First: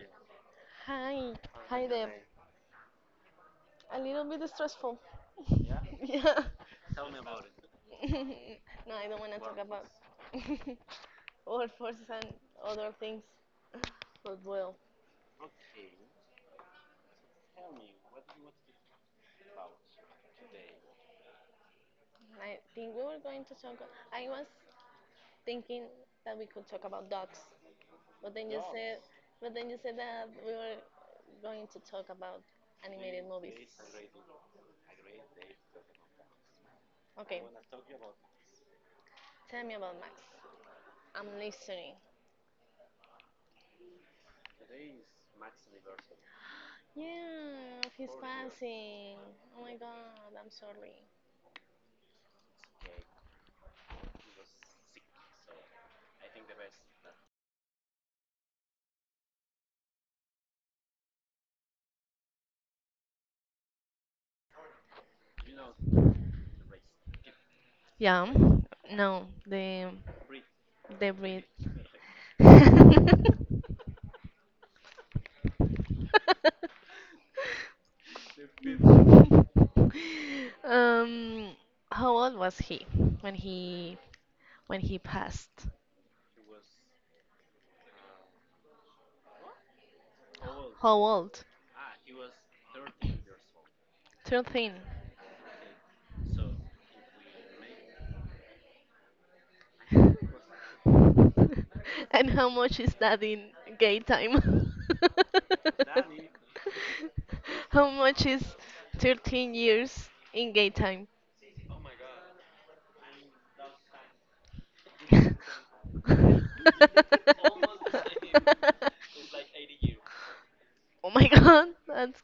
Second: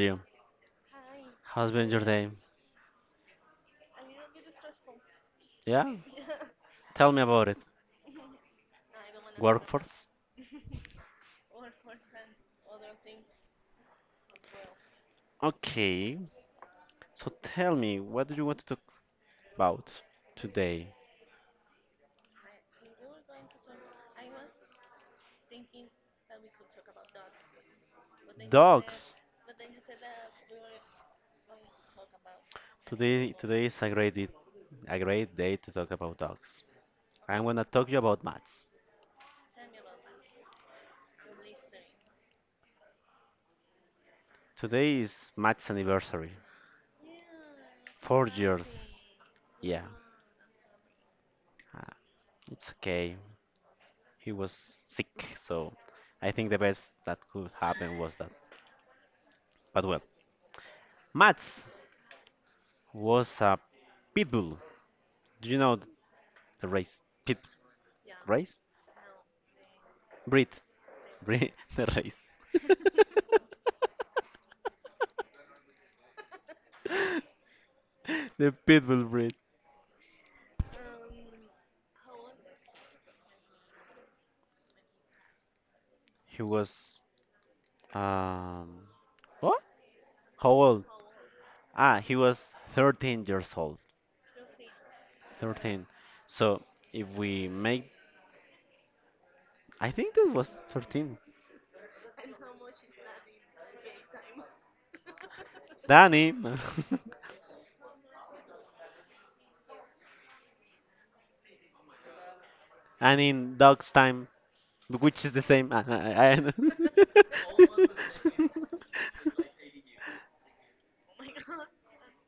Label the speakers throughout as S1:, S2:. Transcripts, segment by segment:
S1: you?
S2: Hi,
S1: How's
S2: hi
S1: been your
S2: there.
S1: day?
S2: A little bit stressful.
S1: Yeah,
S2: Yeah. No,
S1: tell me about it.
S2: I don't want to talk about
S1: Workforce?
S2: all forces and other things, but well,
S1: Okay, so tell me, what do you want to talk about today?
S2: I think we were going to talk. I was thinking that we could talk about dogs, but then you said,
S1: Dogs.
S2: but then you said that we were going to talk about animated
S1: Today
S2: movies.
S1: is a great day to talk about dogs.
S2: Okay,
S1: I'm gonna talk to you about Matt's.
S2: tell me about Max. I'm listening.
S1: Today is Matt's anniversary.
S2: Yeah, he's
S1: 4 years.
S2: passing. Oh my
S1: Yeah,
S2: god, I'm sorry.
S1: uh, it's okay. He was sick, so I think the best that could happen was that. But well, Mats, was a pit bull. Do you know the race? Pit
S2: Yeah.
S1: race?
S2: No, the
S1: Breed.
S2: the breed.
S1: Breed. The race. the pit bull breed.
S2: um, how old was he when he when he passed?
S1: He was um what? How old?
S2: How old?
S1: Ah, he was 13 years old.
S2: 13.
S1: 13. So if we make, I think that was 13.
S2: And how much is that in gay time?
S1: Danny,
S2: How much is 13 years in gay time?
S1: and in dog's time, which is the same. I-
S2: Oh my god, that's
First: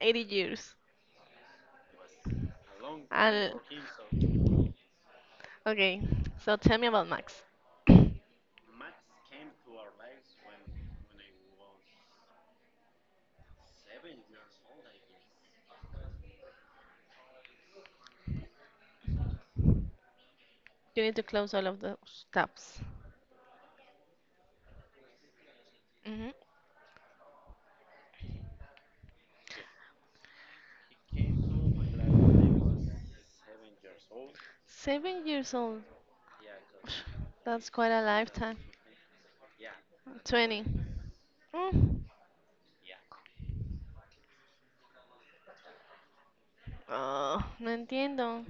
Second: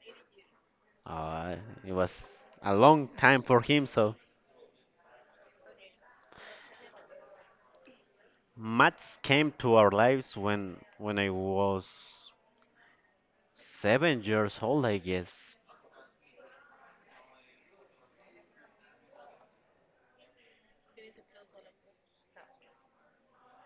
S2: 80 years.
S1: Uh, it was a long time
S2: And
S1: for him. So
S2: okay, so tell me about Max.
S1: maths came to our lives when I was 7 years old, I guess.
S2: You need to close all of those tabs. Hmm. 7 years old. That's quite a lifetime. 20. Mm. Oh, no entiendo.